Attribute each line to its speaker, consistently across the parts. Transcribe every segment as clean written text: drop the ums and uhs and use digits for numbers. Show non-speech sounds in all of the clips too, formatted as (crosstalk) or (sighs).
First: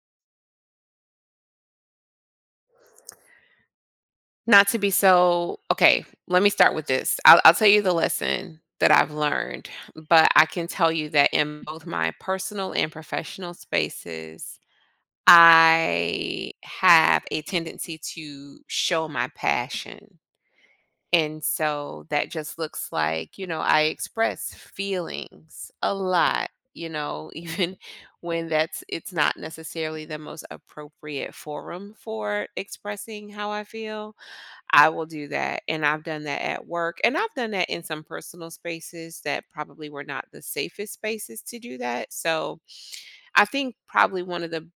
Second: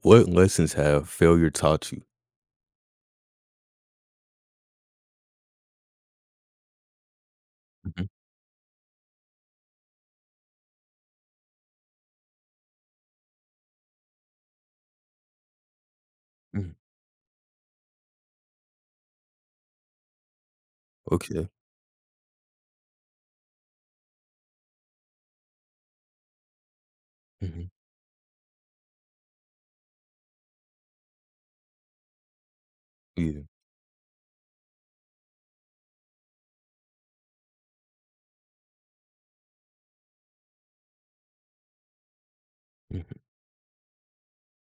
Speaker 1: What lessons have failure taught you?
Speaker 2: Not to be so Okay, let me start with this. I'll tell you the
Speaker 1: Mhm,
Speaker 2: lesson that I've learned, but I can tell you that in both my personal and professional spaces, I
Speaker 1: mhm.
Speaker 2: have a tendency to show my passion. And
Speaker 1: Okay.
Speaker 2: so that just looks like, I express feelings a lot, (laughs)
Speaker 1: Mhm.
Speaker 2: even when that's it's not necessarily the most appropriate forum for expressing
Speaker 1: Yeah.
Speaker 2: how I feel. I will do that, and I've done that at work, and I've done that in some personal spaces that probably were not the safest spaces to do that. So,
Speaker 1: Mhm,
Speaker 2: I think probably one of the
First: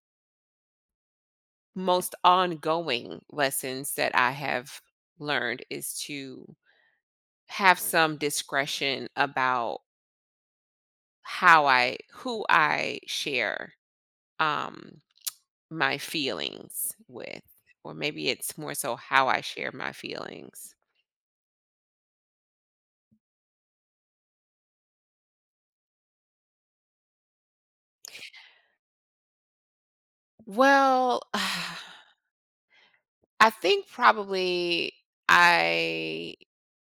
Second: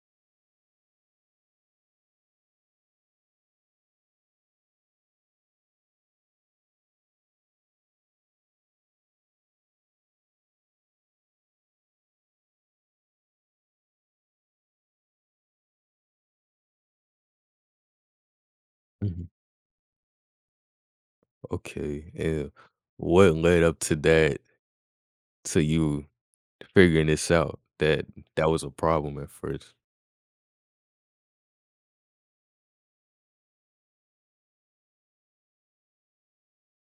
Speaker 2: most ongoing lessons that I have learned is to have some discretion about how I who I share um my feelings with, or maybe it's more so how
Speaker 1: mhm.
Speaker 2: I share my feelings.
Speaker 1: Okay, and what led up to that to you figuring this out that that was a problem at first?
Speaker 2: Well, (sighs) I think probably I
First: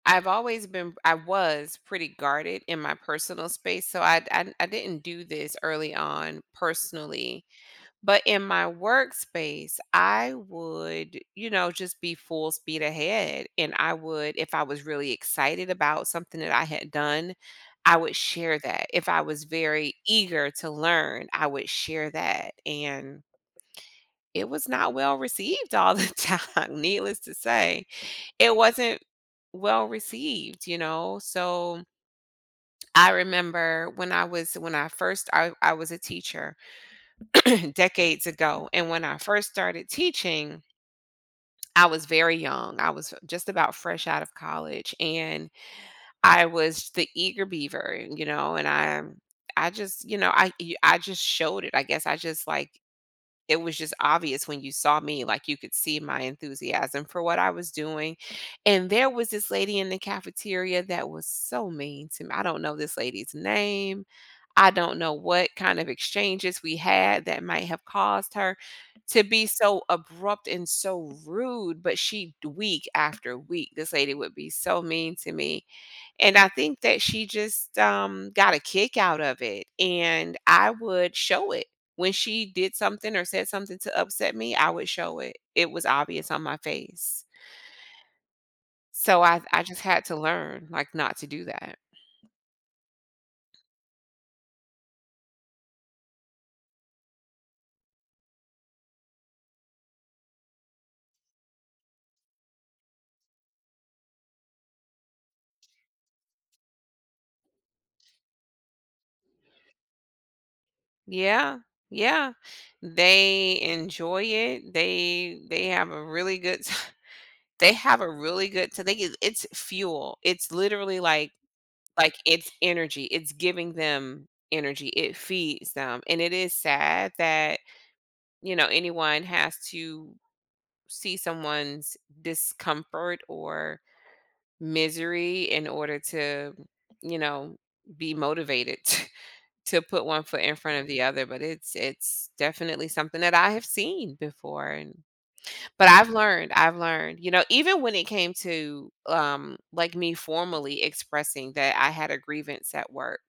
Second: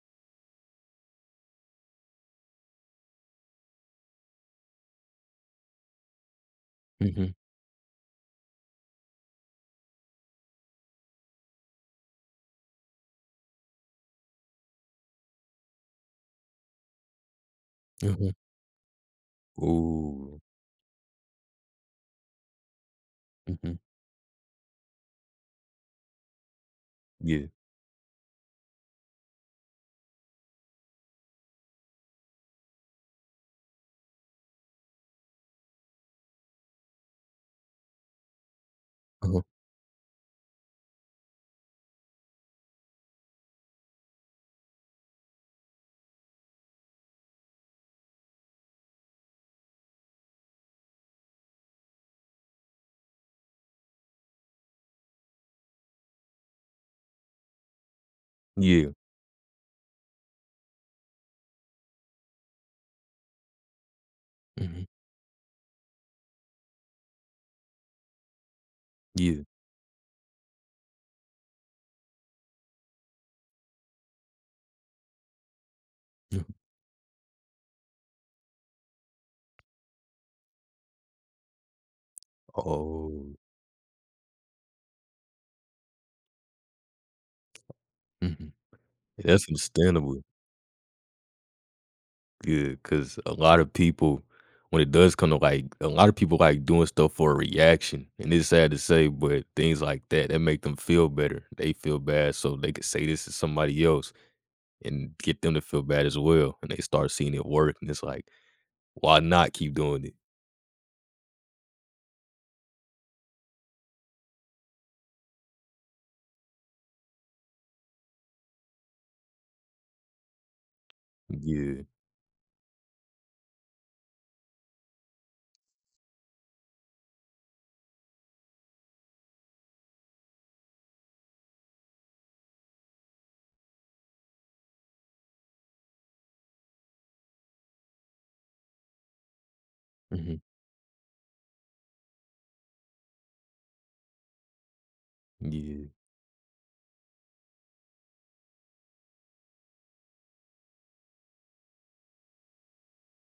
Speaker 2: I've always been I was pretty guarded in my personal space, so I didn't do this early on
Speaker 1: Mhm,
Speaker 2: personally, but in my workspace, I would just be full speed ahead, and I would if I was really excited about something that I had done. I would
Speaker 1: mhm.
Speaker 2: share that. If I was very
Speaker 1: Ooh.
Speaker 2: eager to learn, I would share that. And
Speaker 1: Mhm.
Speaker 2: it was not well received all the (laughs) time, needless to
Speaker 1: Yeah.
Speaker 2: say. It wasn't well received, you know? So, I remember when I was when I first I was a teacher (clears throat) decades ago. And when I
Speaker 1: Uh-huh.
Speaker 2: first started teaching, I was very young. I was just about fresh out of college, and I was the eager beaver, and I just, you know, I I just showed it. I guess I just like It was just obvious when you saw me. Like, you could see my enthusiasm for what I was doing, and
Speaker 1: Yeah.
Speaker 2: there was this lady in the cafeteria that was so mean to me. I don't know this lady's name. I
Speaker 1: Mhm.
Speaker 2: don't know what kind of exchanges we had that might have caused her to
Speaker 1: Yeah.
Speaker 2: be so abrupt and so rude, but she week after week, this lady would be so mean to me. And
Speaker 1: Mhm.
Speaker 2: I think that she just got a kick out of it. And I would show it. When she did something or
Speaker 1: Oh.
Speaker 2: said something to upset me, I would show it. It was obvious on my face.
Speaker 1: Mhm.
Speaker 2: So I,
Speaker 1: That's
Speaker 2: I just had to
Speaker 1: understandable.
Speaker 2: learn, like, not to do that.
Speaker 1: Cause a lot of people, when it does come to like a lot of people like doing stuff for a reaction, and it's sad to say, but things like that that make them feel better. They feel bad, so they could say this to somebody else and get them to feel bad as well, and they start seeing it work, and it's like, why not keep doing it?
Speaker 2: Yeah. Yeah. They enjoy it. They have a really good t- (laughs) they have a really good so they get it's fuel. It's literally like
Speaker 1: Yeah,
Speaker 2: Like, it's energy, it's giving them energy, it feeds them, and it is sad that, anyone has to see someone's discomfort or misery in order to, you know, be motivated (laughs) to put one
Speaker 1: mhm,
Speaker 2: foot in front of the other, but it's definitely something that I have seen before, and
Speaker 1: yeah,
Speaker 2: but I've learned, you know, even when it came to, like, me formally expressing that I had a grievance at work.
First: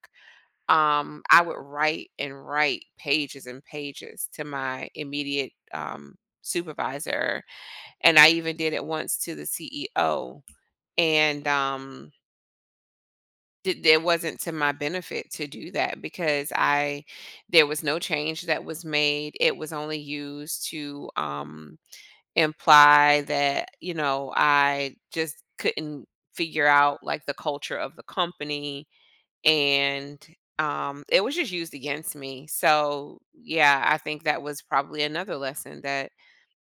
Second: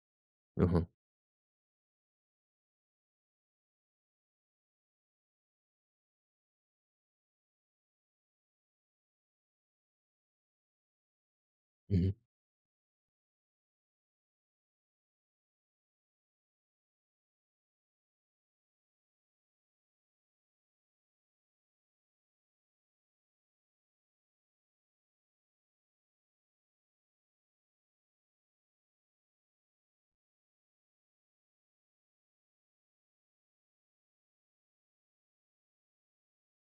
Speaker 1: uh-huh,
Speaker 2: I would write and write pages and pages to my immediate, supervisor, and I even did it once to the CEO. And
Speaker 1: mhm,
Speaker 2: it wasn't to my benefit to do that because I there was no change that was made. It was only used to, imply that, I just couldn't figure out like the culture of the company, and it was just used against me. So yeah, I think that was probably another lesson that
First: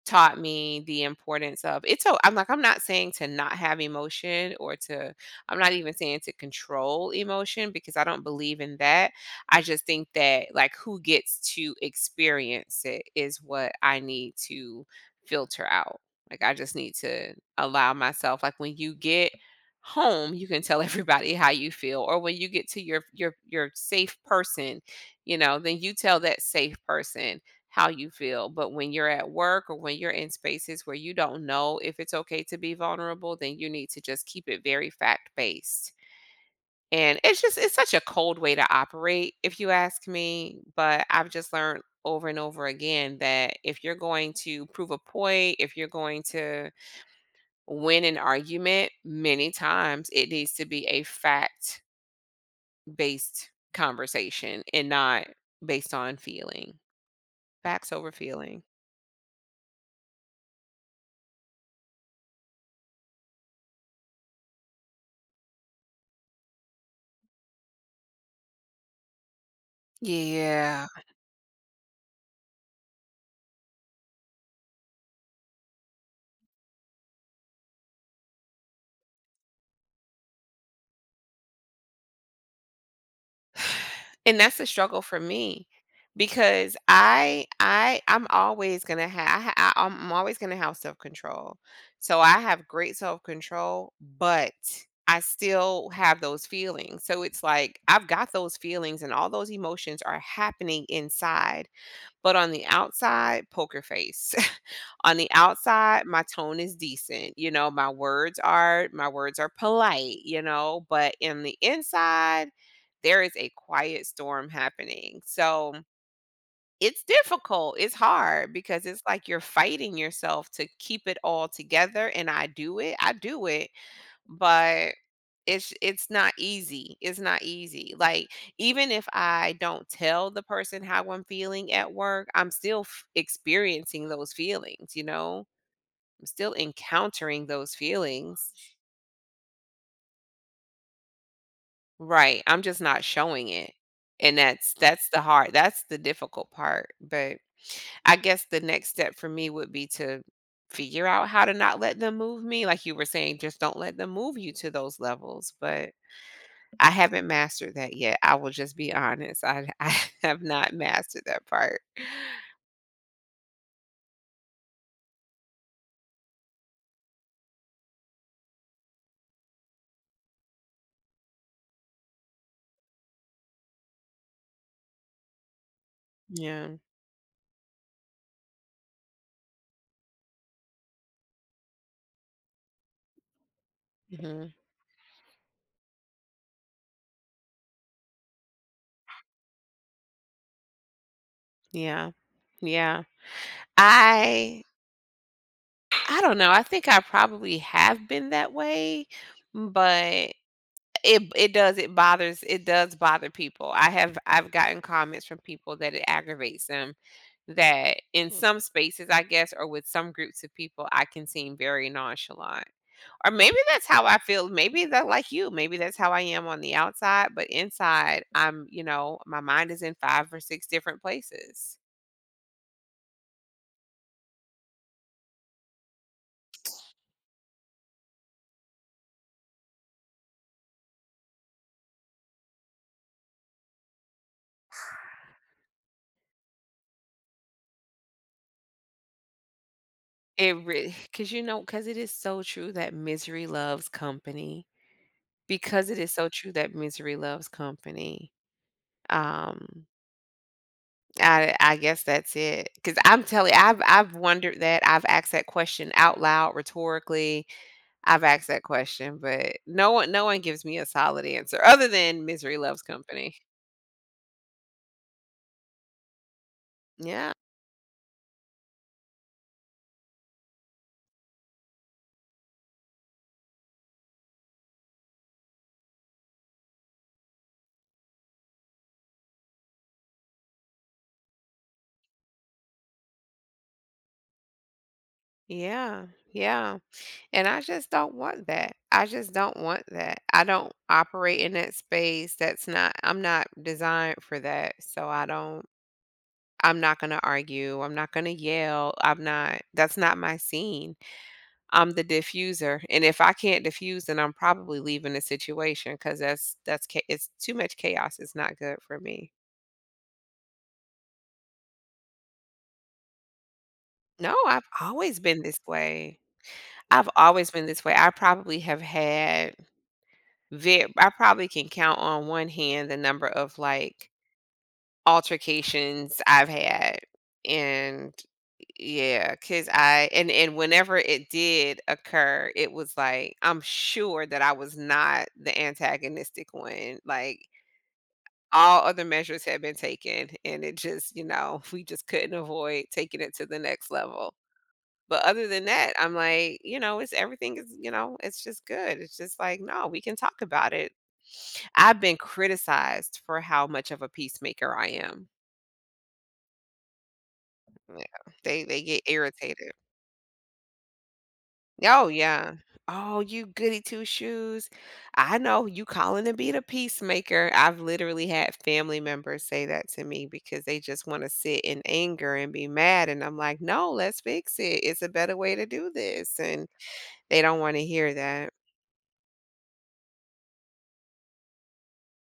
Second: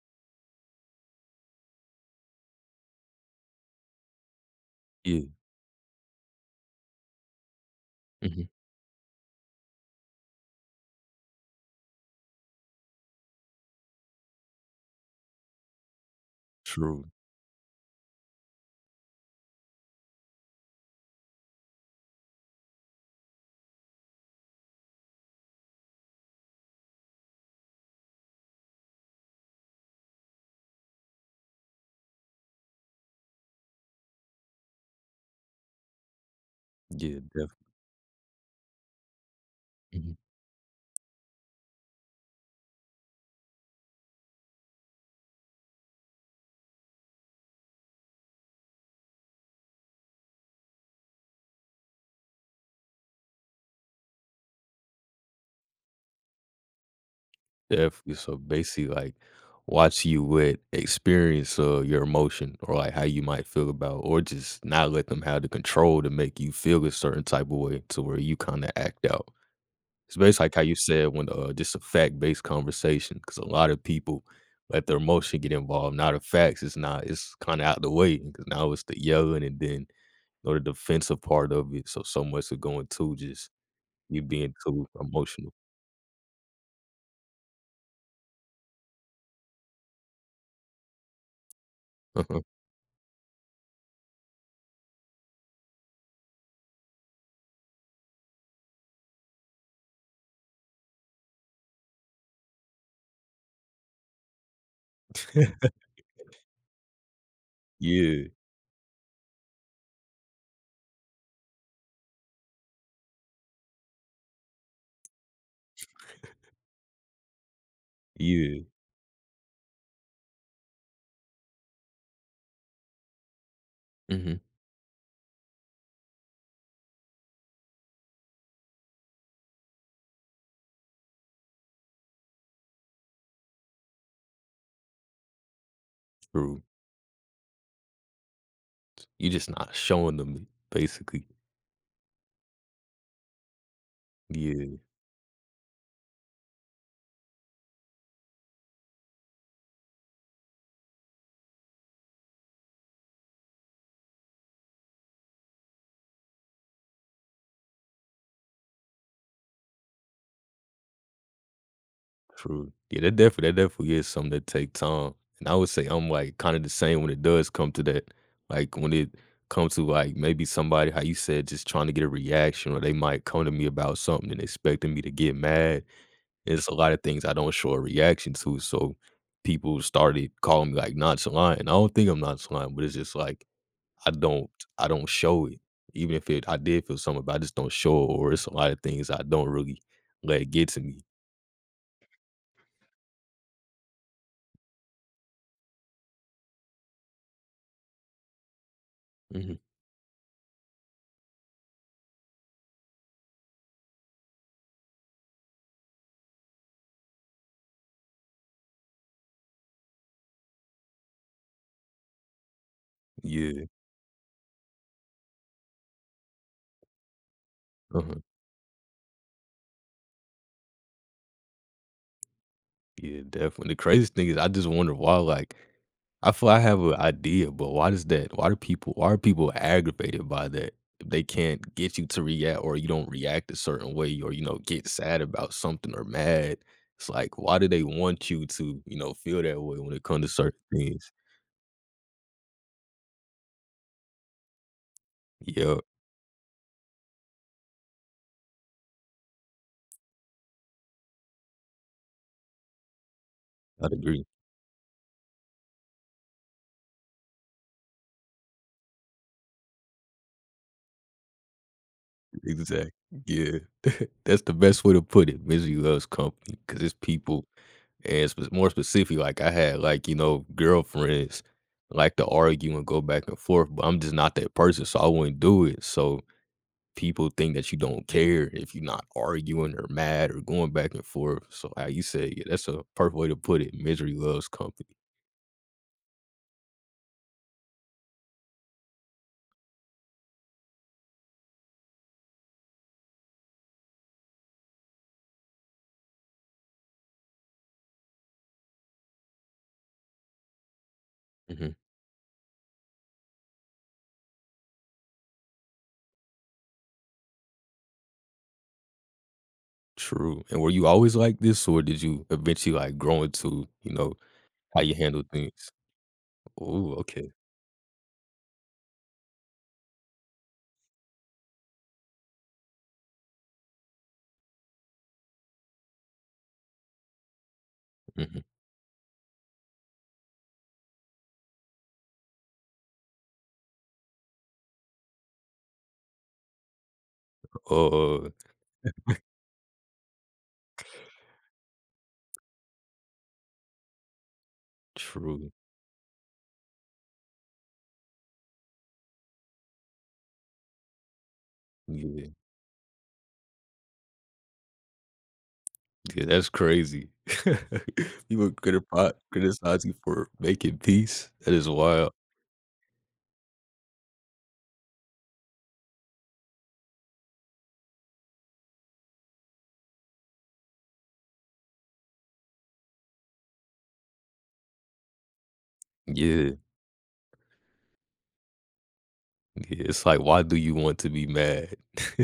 Speaker 2: taught me the importance of. It's so, I'm like, I'm not saying to not have emotion or to.
Speaker 1: yeah,
Speaker 2: I'm not even saying to control emotion, because I don't
Speaker 1: mhm,
Speaker 2: believe in that. I just think that, like, who gets to experience it is what I need to filter out. Like, I just need
Speaker 1: true,
Speaker 2: to allow myself, like, when you get home, you can tell (laughs) everybody how you feel, or when you get to your safe person, then you tell that safe person how you feel. But when you're at work, or when you're in spaces where you don't know if it's okay to be vulnerable, then you need to just keep it very fact based. And
Speaker 1: yeah,
Speaker 2: it's
Speaker 1: definitely.
Speaker 2: just, it's such a cold way to operate, if you ask me. But I've just learned over and over again that if you're going to prove a point, if you're going to win an argument, many times it needs to be a fact based conversation and not based on feeling. Facts
Speaker 1: If
Speaker 2: over
Speaker 1: so
Speaker 2: feeling.
Speaker 1: basically like watch you with experience of your emotion or like how you might feel about or just not let them have the control to make you feel a certain type of way to where you kind of act out. It's basically like how you
Speaker 2: Yeah.
Speaker 1: said when just a fact based conversation because a lot of people let their emotion get involved. Now the facts it's not it's kind of out the way because now it's the yelling and then or the defensive part of it. So so much of going to just you
Speaker 2: And
Speaker 1: being
Speaker 2: that's a
Speaker 1: too
Speaker 2: struggle for
Speaker 1: emotional.
Speaker 2: me because I'm always gonna have I'm always gonna have self control. So I have great self control, but I still have those feelings. So it's like I've got those feelings and all those emotions are happening inside, but on the outside, poker face. (laughs) On the
Speaker 1: (laughs)
Speaker 2: outside, my tone is decent. You know, my
Speaker 1: Yeah,
Speaker 2: words are my words are polite, but in the inside, there is a quiet storm happening. So it's difficult. It's hard
Speaker 1: yeah.
Speaker 2: because it's like you're fighting yourself to keep it all together. And I do it. I do it.
Speaker 1: Hmm.
Speaker 2: But it's not easy. It's not easy. Like, even if I don't tell the person how I'm feeling at work, I'm still experiencing those feelings, you know? I'm still
Speaker 1: True.
Speaker 2: encountering those feelings.
Speaker 1: You're just not showing them, basically.
Speaker 2: Right. I'm just not showing it. And that's
Speaker 1: Yeah,
Speaker 2: that's the hard. That's the difficult part. But I guess the next step for me would be to figure out how to not let them move me. Like you were saying, just don't let them move you to those levels. But I haven't mastered that yet. I will just be honest. I (laughs) I have not mastered that part.
Speaker 1: true. Yeah, that definitely is something that take time, and I would say I'm, like, kinda the same when it does come to that. Like, when it comes to, like, maybe somebody, how you said, just trying to get a reaction, or they might come to me about something and expecting me to get mad. It's a
Speaker 2: Yeah.
Speaker 1: lot of things I don't show a reaction to, so people started calling me, like, nonchalant, and I don't think I'm nonchalant, but it's just like I don't
Speaker 2: Mhm.
Speaker 1: I don't show it. Even if it I did feel something, but I just don't show it, or it's a lot of things I don't really let get to me.
Speaker 2: Yeah. Yeah. I I don't know. I think I probably have been that way,
Speaker 1: Mhm.
Speaker 2: but it does bother people. I've gotten comments from people that it aggravates them, that in some spaces, I guess, or with some groups of people, I can seem very nonchalant. Or maybe
Speaker 1: Yeah.
Speaker 2: that's how I feel. Maybe that, like you, maybe that's how I am on the outside, but
Speaker 1: Uh-huh.
Speaker 2: inside I'm, my mind is in 5 or 6 different places.
Speaker 1: Yeah, definitely. The craziest thing is I just wonder why, like, I feel I have an idea, but why does that why do people why are people aggravated by that? If they can't get you to react or you don't react a certain way or you know, get sad about something or mad. It's like, why do they want you to, you know, feel that way when it comes to
Speaker 2: It
Speaker 1: certain
Speaker 2: really,
Speaker 1: things?
Speaker 2: cuz it is so true that misery loves company.
Speaker 1: Yeah,
Speaker 2: Because it is so true that misery loves company. Um, I guess that's it. Cuz I'm telling I've
Speaker 1: I
Speaker 2: I've
Speaker 1: agree.
Speaker 2: wondered that. I've asked that question out loud rhetorically. I've asked that question, but no one gives me a solid answer other than misery loves
Speaker 1: Exactly.
Speaker 2: company.
Speaker 1: Yeah. (laughs) That's the best way to put it. Misery loves company because it's
Speaker 2: Yeah,
Speaker 1: people, and sp more specifically, like, I had, like, you know, girlfriends like to argue and go back and forth, but I'm just not that person, so I wouldn't do it. So people think that you don't care if you're not arguing or mad or going back and forth. So how you say it, that's a perfect way to put it. Misery loves company.
Speaker 2: yeah, yeah, and I just don't want that. I just don't want that. I don't operate in that space. That's not I'm not designed for that. So I'm not going to argue. I'm not going to yell. I'm not That's not my scene.
Speaker 1: Mhm.
Speaker 2: I'm the diffuser. And if I can't diffuse, then I'm probably leaving the situation, cuz it's too much chaos. It's not good for me.
Speaker 1: True. And were you always like this, or did you eventually, like, grow into, you know,
Speaker 2: No, I've
Speaker 1: how you
Speaker 2: always
Speaker 1: handle
Speaker 2: been this
Speaker 1: things?
Speaker 2: way.
Speaker 1: Oh,
Speaker 2: I've
Speaker 1: okay.
Speaker 2: always been this way. I probably have had Ver I probably can count on one hand the number of, like, altercations I've had, and
Speaker 1: Mhm.
Speaker 2: yeah, because I and whenever it did occur, it was like, I'm sure that I was not the antagonistic one, like,
Speaker 1: Oh,
Speaker 2: all other measures had been taken, and it just, (laughs) we just couldn't avoid taking it to the next level. But other
Speaker 1: true.
Speaker 2: than that, I'm like, it's everything is, it's just good. It's just like, no, we can talk about it. I've been
Speaker 1: Yeah,
Speaker 2: criticized for how much of a peacemaker I am.
Speaker 1: yeah, that's crazy. (laughs)
Speaker 2: Yeah.
Speaker 1: People
Speaker 2: They get
Speaker 1: critipi
Speaker 2: irritated.
Speaker 1: criticize you for making peace. That is
Speaker 2: Oh
Speaker 1: wild.
Speaker 2: yeah. Oh, you goody two shoes. I know you calling to be the peacemaker. I've literally had family members say that to me because they just want to sit in anger and be mad. And I'm like, no, let's fix it. It's a better way to do this.
Speaker 1: Yeah,
Speaker 2: And they don't want to hear that.
Speaker 1: yeah. It's like, why do you want to be mad?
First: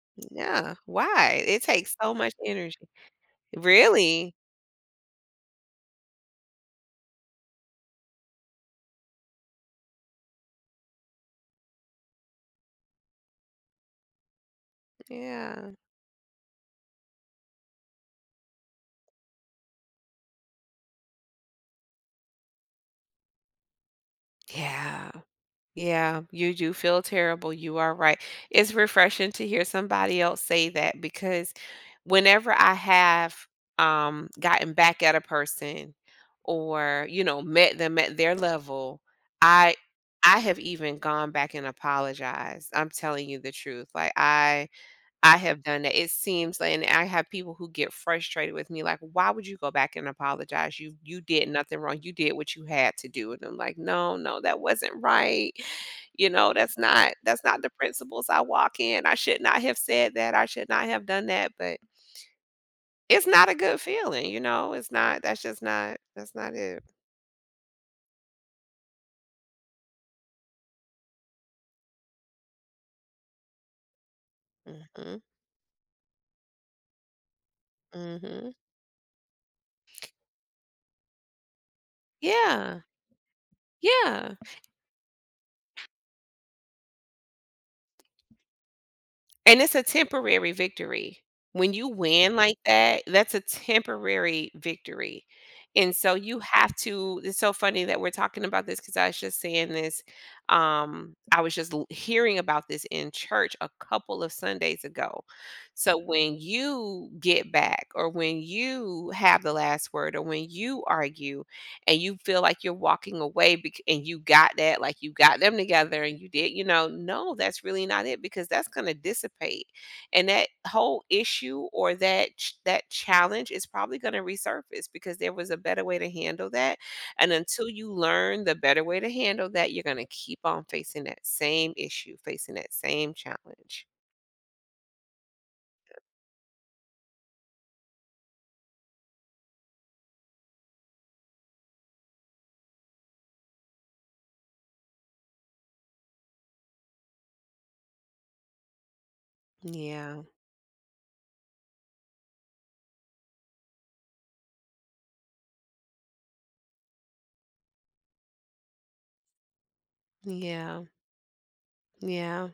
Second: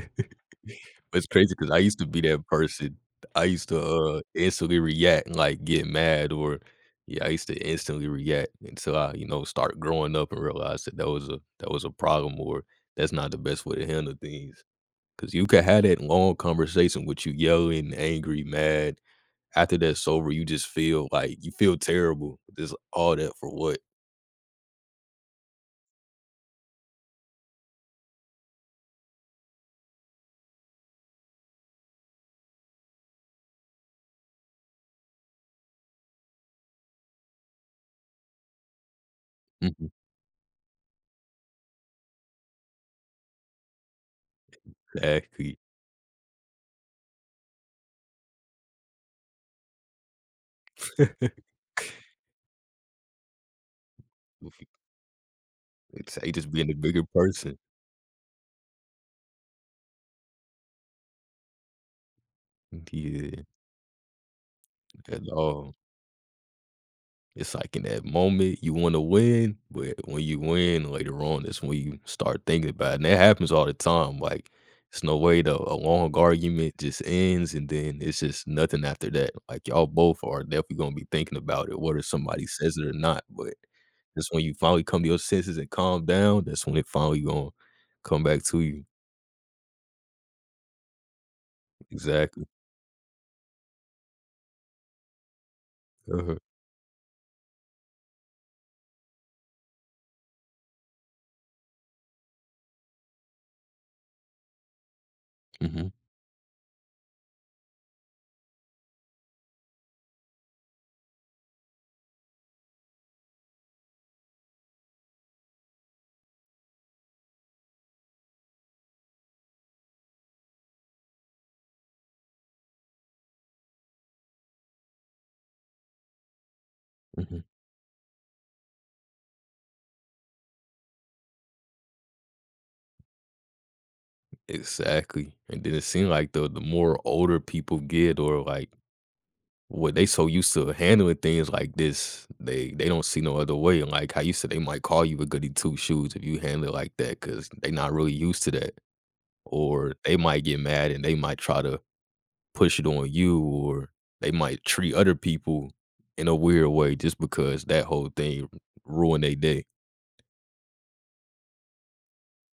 Speaker 1: (laughs)
Speaker 2: Yeah,
Speaker 1: But it's
Speaker 2: why?
Speaker 1: crazy
Speaker 2: It
Speaker 1: because I
Speaker 2: takes
Speaker 1: used to
Speaker 2: so
Speaker 1: be
Speaker 2: much
Speaker 1: that
Speaker 2: energy.
Speaker 1: person. I used to,
Speaker 2: Really?
Speaker 1: instantly react and, like, get mad or yeah, I used to instantly react until I, you know, start growing up and realize that that was a problem or that's not the best way to handle things. Cause you could
Speaker 2: Yeah.
Speaker 1: have that long conversation with you yelling, angry, mad. After that's over, you just feel like you feel terrible. Just all that for what?
Speaker 2: Yeah. Yeah, you do feel terrible, you are right. It's refreshing to hear somebody else say that, because whenever I have, gotten back at a person, or, met them at their level, I
Speaker 1: Mhm.
Speaker 2: I have even gone back and apologized. I'm telling you the truth. Like, I
Speaker 1: Exactly.
Speaker 2: have done that. It seems like, and I have people who get frustrated with me, like, "Why would you go back and apologize? You did
Speaker 1: (laughs)
Speaker 2: nothing wrong. You did what you had to do." And I'm like, "No, no, that wasn't right.
Speaker 1: It's,
Speaker 2: You
Speaker 1: you just
Speaker 2: know,
Speaker 1: being a
Speaker 2: that's
Speaker 1: bigger
Speaker 2: not that's
Speaker 1: person.
Speaker 2: not the principles I walk in. I should not have said that. I should not have done that." But it's
Speaker 1: Yeah,
Speaker 2: not a good feeling, you know? It's not
Speaker 1: at
Speaker 2: that's just
Speaker 1: all.
Speaker 2: not that's not it.
Speaker 1: It's like in that moment you wanna win, but when you win later on, that's when you start thinking about it, and that happens all the time, like, it's no
Speaker 2: Mhm.
Speaker 1: way the a long argument just ends, and then it's just
Speaker 2: Mhm.
Speaker 1: nothing after that, like, y'all both are definitely gonna be thinking about it, whether somebody says
Speaker 2: Yeah.
Speaker 1: it or not, but that's
Speaker 2: Yeah.
Speaker 1: when you finally come to your senses and calm down, that's when it finally gonna come back to you.
Speaker 2: And it's a temporary victory. When you win
Speaker 1: Exactly.
Speaker 2: like that, that's a temporary victory. And so
Speaker 1: Uh-huh.
Speaker 2: you have to it's so funny that we're talking about this, because I was just saying this. I was just hearing about this in church a couple of Sundays ago.
Speaker 1: Mhm,
Speaker 2: So when you get back, or when you have the last word, or when you argue, and you feel like you're walking away, and you got that, like, you got them together, and you did you know no, that's really not it, because that's going to dissipate, and that whole issue or that that challenge is probably going to resurface, because there was a better way to handle that, and
Speaker 1: mhm.
Speaker 2: until you learn the better way to handle that, you're going to keep on facing that same issue, facing that same challenge.
Speaker 1: Exactly, and then it seemed like the more older people get or, like well, they so used to handling things like this, they don't see no other way, and, like how you said, they might call you a goody two shoes if you handle it like cause they not really used to that, or they
Speaker 2: Yeah,
Speaker 1: might get mad and they might try to push it on you, or they might treat other people in a weird way just because that whole thing ruined their day.
Speaker 2: yeah, yeah,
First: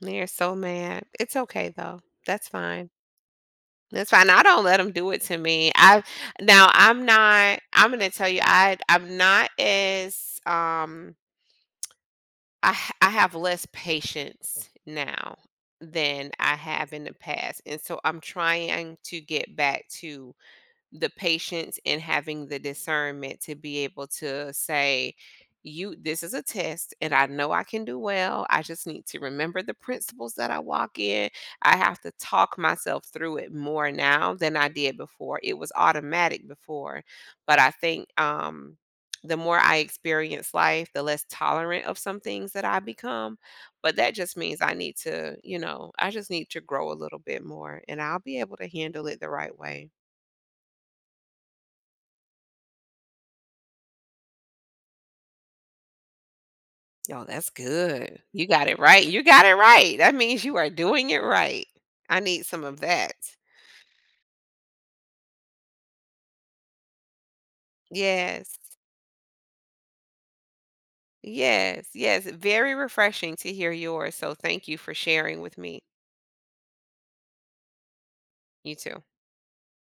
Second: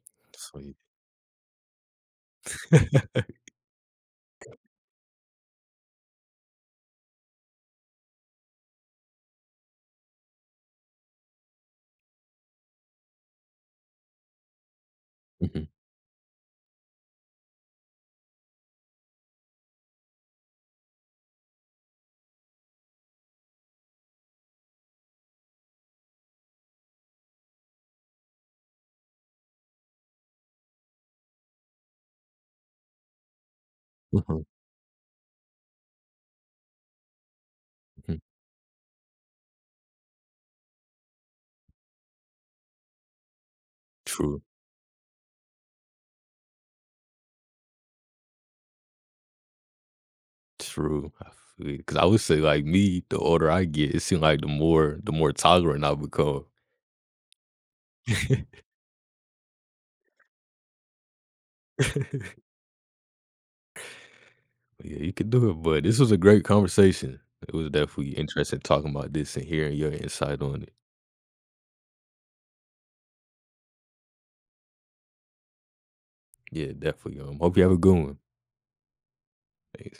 Speaker 2: they're so
Speaker 1: So y
Speaker 2: mad. It's okay though. That's fine.
Speaker 1: (laughs)
Speaker 2: That's fine. I don't let them do it to me. I'm gonna tell you, I I'm not as I have less patience now
Speaker 1: Mhm,
Speaker 2: than I have in the past. And so I'm trying to get back to the patience and having the discernment to be able to say, you, this is a test, and I know I can do well. I just need to remember the principles that I walk in. I have to talk myself through it more now
Speaker 1: mhm,
Speaker 2: than I did before. It was automatic before, but I think
Speaker 1: mhm.
Speaker 2: the more I experience life, the less tolerant of some things that I become. But
Speaker 1: (laughs)
Speaker 2: that just
Speaker 1: True,
Speaker 2: means I need to, I just need to grow a little bit more, and I'll be able to handle it the right way.
Speaker 1: true, because I feel you, 'cause I would say, like me, the older I get, it seem like the more tolerant I become.
Speaker 2: Oh, that's good. You
Speaker 1: (laughs)
Speaker 2: got it right. You got it right. That means you are doing it right. I need
Speaker 1: (laughs)
Speaker 2: some of that.
Speaker 1: Yeah, you could do it, but this was a great conversation. It was definitely
Speaker 2: Yes.
Speaker 1: interesting talking about this and hearing your insight on it.
Speaker 2: Yes. Yes. Very refreshing to hear yours. So thank you for sharing with me.
Speaker 1: Yeah, definitely. Hope you have a good one.
Speaker 2: You too.
Speaker 1: Thanks.